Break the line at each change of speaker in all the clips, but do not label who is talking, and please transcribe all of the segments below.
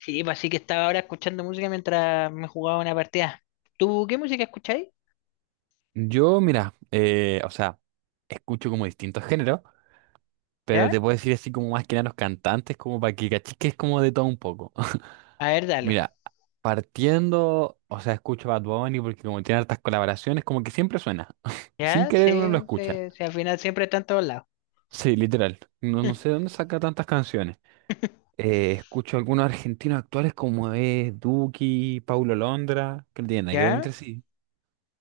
Sí, pues así que estaba ahora escuchando música mientras me jugaba una partida. ¿Tú qué música escucháis?
Yo, mira, o sea, escucho como distintos géneros, pero
¿Ya?
te puedo decir así como más que nada los cantantes, como para que cachis que es como de todo un poco.
A ver, dale.
Mira, partiendo, o sea, escucho Bad Bunny porque como tiene hartas colaboraciones, como que siempre suena. Sin
¿Ya?
querer uno lo
Sí,
escucha.
sí, sí, al final siempre está en todos lados.
Sí, literal. No, no sé de dónde saca tantas canciones. Escucho algunos argentinos actuales como es Duki, Paulo Londra, que no tienen nada que ver
¿Ya?
entre sí.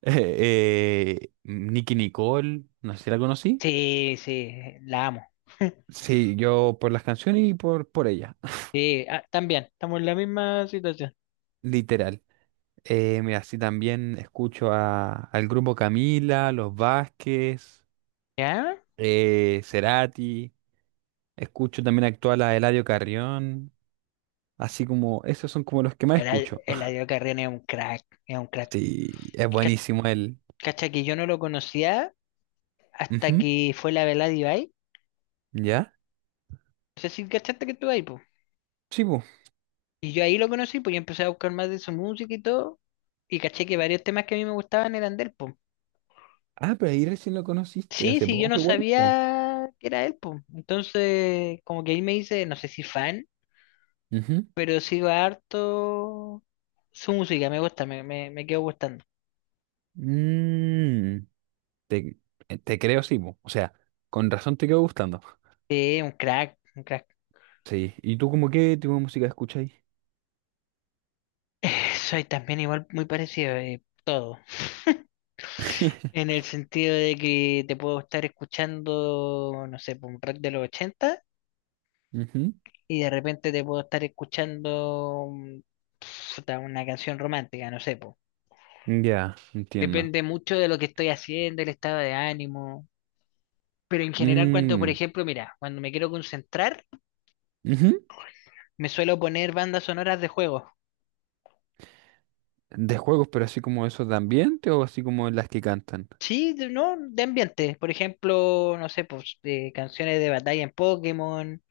Nicki Nicole, no sé si la conocí.
Sí, sí, la amo.
Sí, yo por las canciones y por ella,
Sí, ah, también, estamos en la misma situación.
literal. Mira, sí, también escucho al grupo Camila, Los Vázquez,
¿Ya?
Cerati, escucho también actual a Eladio Carrión, así como, esos son como los que más
El, Eladio
escucho.
Eladio Carrión es un crack, es un crack.
Sí, es
Ca-
buenísimo él.
Cacha que yo no lo conocía hasta
Ujú.
que fue la velada de Eladio.
¿Ya?
No sé si cachaste que estuvo ahí, pues.
Sí, po.
Y yo ahí lo conocí, pues yo empecé a buscar más de su música y todo. Y caché que varios temas que a mí me gustaban eran de él.
Ah, pero ahí recién lo conociste,
Sí,
hace
sí, yo no
poco igual, po.
sabía que era él, po. Entonces, como que ahí me hice, no sé si fan,
Ujú.
pero sigo harto su música, me gusta, me quedo gustando.
Mm, te, te creo, sí, po. O sea, con razón te quedó gustando.
Sí, un crack, un crack.
Sí. ¿Y tú como qué tipo de música escucháis?
Soy también igual muy parecido, todo. En el sentido de que te puedo estar escuchando, no sé, po, un rock de los 80
Ujú.
y de repente te puedo estar escuchando puta, una canción romántica, no sé, po.
Ya, entiendo.
Depende mucho de lo que estoy haciendo, el estado de ánimo. Pero en general, cuando, por
Mm,
ejemplo, mira, cuando me quiero concentrar,
ujú.
me suelo poner bandas sonoras de juegos.
De juegos, pero así como eso de ambiente o así como las que cantan.
Sí, no, de ambiente. Por ejemplo, no sé, pues de canciones de batalla en Pokémon,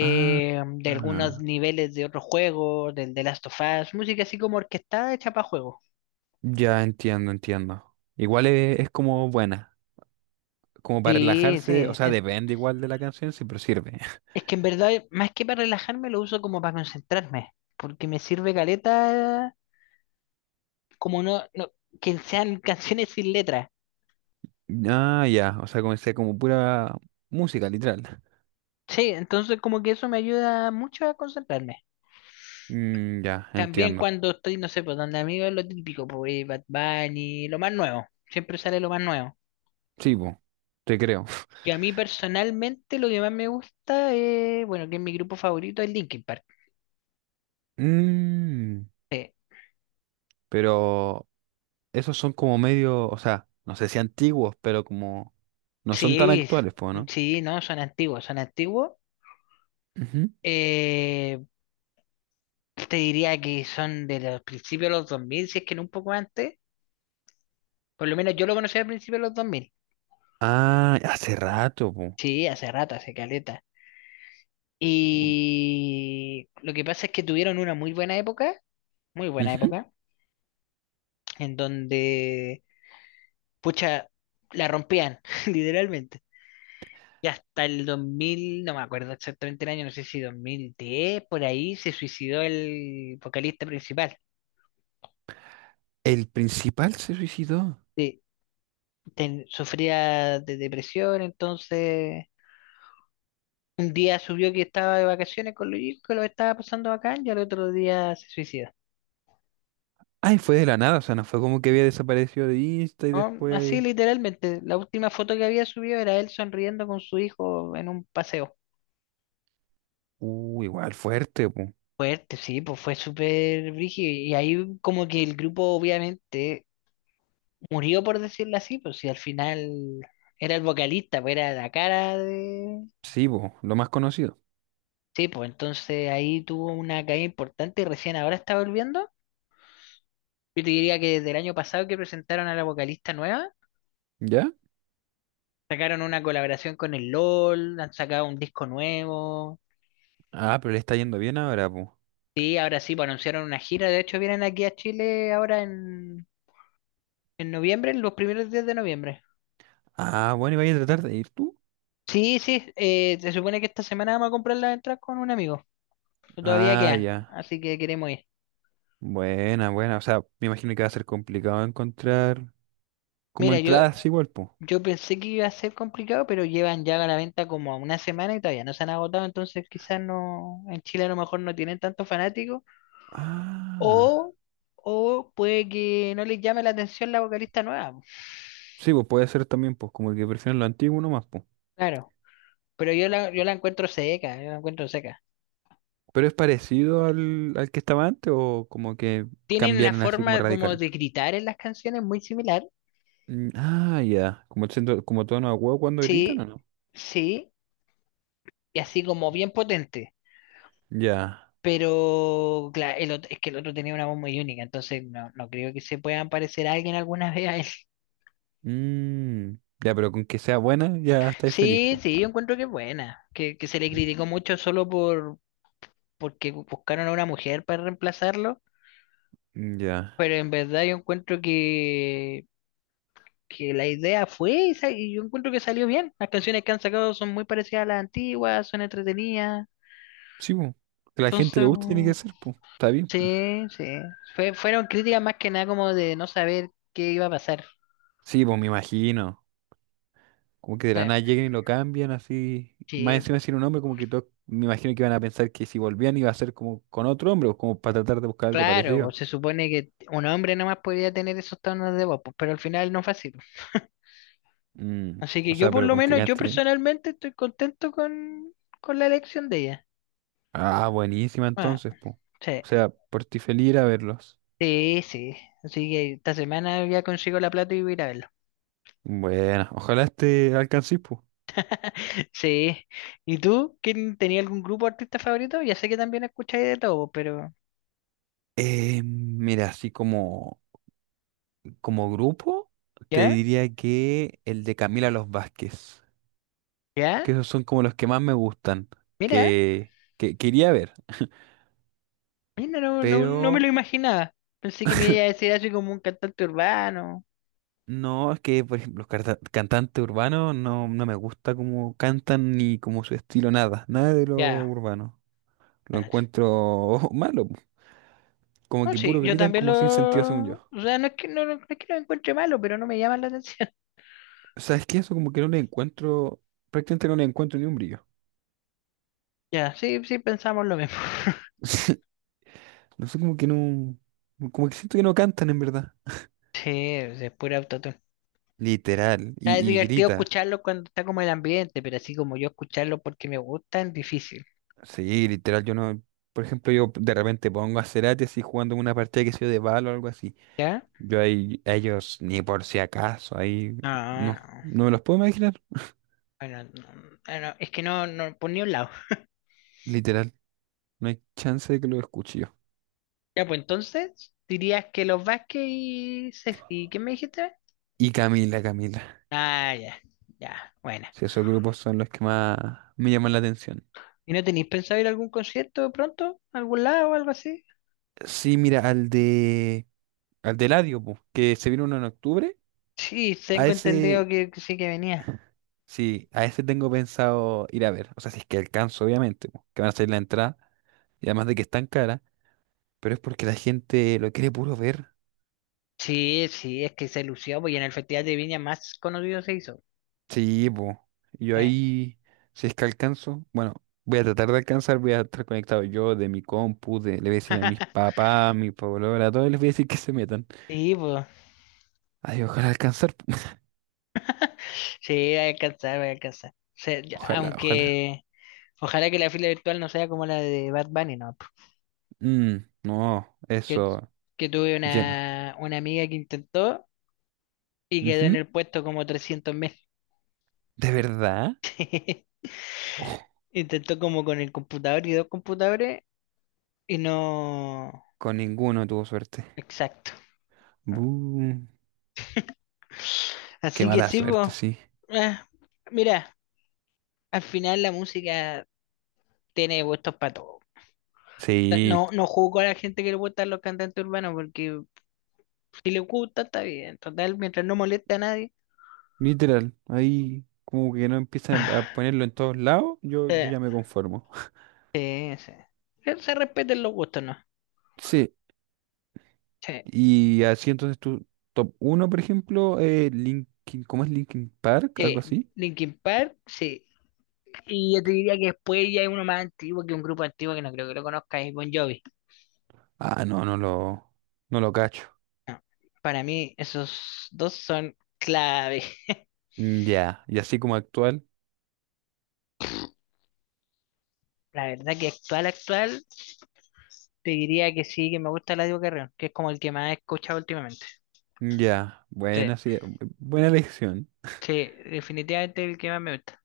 Ah,
de algunos
ah.
niveles de otros juegos, del The Last of Us, música así como orquestada hecha para juegos.
Ya entiendo, entiendo. Igual es como buena, como para
Sí,
relajarse, o
sí.
sea, depende igual de la canción, sí, pero sirve.
Es que en verdad, más que para relajarme, lo uso como para concentrarme, porque me sirve caleta como no que sean canciones sin letra.
Ah, ya, o sea, comencé como pura música, literal.
Sí, entonces como que eso me ayuda mucho a concentrarme.
Mm, ya,
También
entiendo.
cuando estoy, no sé, pues donde amigos lo típico, pues Bad Bunny, lo más nuevo. Siempre sale lo más nuevo.
Sí, po, te creo.
Y a mí personalmente lo que más me gusta es, bueno, que es mi grupo favorito es Linkin Park.
Mm, pero esos son como medio, o sea, no sé si antiguos, pero como no son tan
Sí,
actuales, pues, ¿no?
sí, no, son antiguos, son antiguos.
Ujú.
Eh, te diría que son de los principios de los 2000 si es que no un poco antes. Por lo menos yo lo conocí al principio de los dos mil.
Ah, hace rato, po.
Sí, hace rato, hace caleta.
Uy.
Y lo que pasa es que tuvieron una muy buena
Ujú.
época, en donde, pucha, la rompían, literalmente. Y hasta el 2000 no me acuerdo exactamente el año, no sé si 2010, por ahí se suicidó el vocalista principal.
El principal se suicidó.
Sí, sufría de depresión, entonces un día subió que estaba de vacaciones con los hijos, que lo estaba pasando bacán, y al otro día se suicidó.
Ay, fue de la nada, o sea, no fue como que había desaparecido de Insta y
No, así
después.
literalmente. La última foto que había subido era él sonriendo con su hijo en un paseo.
Igual fuerte, po.
Fuerte, sí, pues fue súper brígido. Y ahí como que el grupo obviamente murió, por decirlo así, pues si al final era el vocalista, pues era la cara de...
Sí, po, lo más conocido.
Sí, pues entonces ahí tuvo una caída importante y recién ahora está volviendo. Yo te diría que desde el año pasado que presentaron a la vocalista nueva,
¿Ya?
sacaron una colaboración con el LOL, han sacado un disco nuevo.
Ah, pero le está yendo bien ahora, po.
Sí, ahora sí, pues anunciaron una gira. De hecho, vienen aquí a Chile ahora en noviembre, en los primeros días de noviembre.
Ah, bueno, ¿y vaya a tratar de ir tú?
Sí, sí, se supone que esta semana vamos a comprar las entradas con un amigo. Todavía
Ah,
quedan,
ya.
así que queremos ir.
Buena, buena. O sea, me imagino que va a ser complicado encontrar como
Mira, yo,
entradas igual, po.
yo pensé que iba a ser complicado, pero llevan ya a la venta como una semana y todavía no se han agotado, entonces quizás no, en Chile a lo mejor no tienen tantos fanáticos,
Ah,
o, o puede que no les llame la atención la vocalista nueva.
sí, pues puede ser también, pues como que prefieren lo antiguo nomás, pues.
Claro, pero yo la encuentro seca, yo la encuentro seca.
Pero es parecido al que estaba antes o como que
Tienen la
cambiaron así como
forma como
radical.
de gritar en las canciones muy similar.
Mm, ah, ya. Como, siento- como tono de huevo cuando gritan
Sí,
o no.
sí, y así como bien potente.
Ya.
Pero claro, es que el otro tenía una voz muy única, entonces no creo que se puedan parecer a alguien alguna vez a él.
Mm, ya, pero con que sea buena ya estáis feliz,
Sí,
pues.
sí, yo encuentro que es buena, que se le criticó mucho solo porque buscaron a una mujer para reemplazarlo,
Mm, ya.
pero en verdad yo encuentro que la idea fue esa y yo encuentro que salió bien. Las canciones que han sacado son muy parecidas a las antiguas, son entretenidas.
Sí, pues. Que a la gente le
Entonces,
guste tiene
mm,
que ser, pues. Está bien.
sí, sí. Fueron críticas más que nada como de no saber qué iba a pasar.
Sí, pues me imagino. Como que de la
Eh,
nada llegan y lo cambian así. Más
Sí,
encima
po.
sin un hombre, como que todos me imagino que iban a pensar que si volvían iba a ser como con otro hombre, o como para tratar de buscar algo
Claro,
parecido.
pues se supone que un hombre nomás podría tener esos tonos de voz, pues, pero al final no fue así, pues.
Mm,
Así
o
que yo
sea,
por
pero
lo
con que
menos, yo
gaste bien.
personalmente estoy contento con la elección de ella.
Ah, buenísima
Ah,
entonces, po.
sí,
O sea, por ti feliz ir a verlos.
sí, sí. Así que esta semana ya consigo la plata y voy a ir a verlo.
Bueno, ojalá este alcances, po.
Sí. ¿Y tú? ¿Quién tenía algún grupo de artista favorito? Ya sé que también escucháis de todo, pero...
Mira, así como, como grupo, te
¿Ya?
diría que el de Camila Los Vázquez,
¿Ya?
que esos son como los que más me gustan,
Mira.
que iría a ver,
Mira, no, no, no me lo
pero
imaginaba. Pensé que me iba a decir así como un cantante urbano.
No, es que, por ejemplo, los cantantes urbanos no, no me gusta cómo cantan ni como su estilo, nada, nada de lo
Ya.
urbano. Lo
Claro.
encuentro malo, po. Como
No,
que
sí,
puro
yo
gritan
también
como sin sentido, según
lo...
yo.
O sea, no es que no es que lo encuentre malo, pero no me llama la atención.
O sea, es que eso como que no le encuentro, prácticamente no le encuentro ni un brillo.
Ya, sí, sí, pensamos lo mismo.
No sé, como que no, como que siento que no cantan en verdad.
Sí, o sea, es pura autotune.
Literal,
Ah, es
y
divertido
grita.
escucharlo cuando está como el ambiente, pero así como yo escucharlo porque me gusta es difícil.
Sí, literal, yo no, por ejemplo, yo de repente pongo a Cerati así jugando una partida que sea de balo o algo así.
¿Ya?
Yo ahí- a ellos ni por si acaso, ahí
No,
no,
no.
no me los puedo imaginar,
Bueno, no, ah, no, es que no, no, por ni un lado.
literal, no hay chance de que los escuche yo.
Ya, pues entonces, dirías que los Vázquez y... ¿Y qué me dijiste?
Y Camila, Camila,
Ah, ya, ya, bueno.
si esos grupos son los que más me llaman la atención.
¿Y no tenéis pensado ir a algún concierto pronto? ¿A ¿Algún lado o algo así?
Sí, mira, al de Eladio, po, que se vino uno en octubre,
Sí,
a
tengo entendido
ese,
que sí que venía.
sí, a ese tengo pensado ir a ver, o sea, si es que alcanzo, obviamente, po, que van a salir la entrada, y además de que están cara, pero es porque la gente lo quiere puro ver.
Sí, sí, es que se lució, pues, y en el Festival de Viña más conocido se hizo.
Sí, pues. Yo
Eh.
ahí, si es que alcanzo, bueno, voy a tratar de alcanzar, voy a estar conectado yo de mi compu, de- le voy a decir a mis papás, a mi polola, a todos les voy a decir que se metan.
Sí, pues,
Ay, ojalá alcanzar, po.
sí, va a alcanzar, va a alcanzar. Se- ya-
Ojalá, ojalá.
aunque, ojalá que la fila virtual no sea como la de Bad Bunny, ¿no? pues,
Mm, no,
Que,
eso,
que tuve
lleno.
una amiga que intentó y quedó en
Ujú.
el puesto como 300.000.
¿De verdad? Oh,
Intentó como con el computador y dos computadores. Y no.
con ninguno tuvo suerte.
Exacto.
Bu, qué
Así que
mala
sí, pues.
suerte, sí.
eh, mira, al final la música tiene gustos para todo.
Sí,
No, no juzgo a la gente que le gustan los cantantes urbanos, porque si le gusta, está bien. Total, mientras no moleste a nadie.
literal. Ahí como que no empiezan a ponerlo en todos lados, yo
eh,
ya me conformo.
sí, sí. Que se respeten los gustos, ¿no?
Sí.
Sí.
Y así entonces tu top uno por ejemplo, Linkin, ¿cómo es Linkin Park? ¿Algo
Eh,
así?
Linkin Park, sí. Y yo te diría que después ya hay uno más antiguo que un grupo antiguo que no creo que lo conozca, es Bon Jovi.
Ah, no lo cacho.
Para mí, esos dos son clave.
Mm, ya. Y así como actual,
La verdad que actual, actual, te diría que sí, que me gusta Eladio Carrión, que es como el que más he escuchado últimamente.
mm, ya,
Sí,
buena, sí, buena elección
sí, definitivamente el que más me gusta.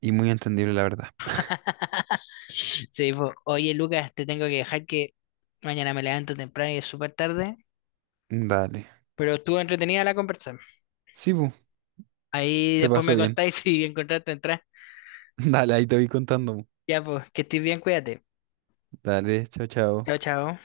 y muy entendible la verdad.
Sí, po. Oye, Lucas, te tengo que dejar que mañana me levanto temprano y es súper tarde,
Dale.
pero estuvo entretenida la conversación.
Sí, bu,
Ahí
se
después
pasó
me
bien.
contáis si encontraste entrar.
Dale, ahí te voy contando. Bu.
Ya, pues, que estés bien, cuídate.
Dale, chao,
Chao,
chao.
chao.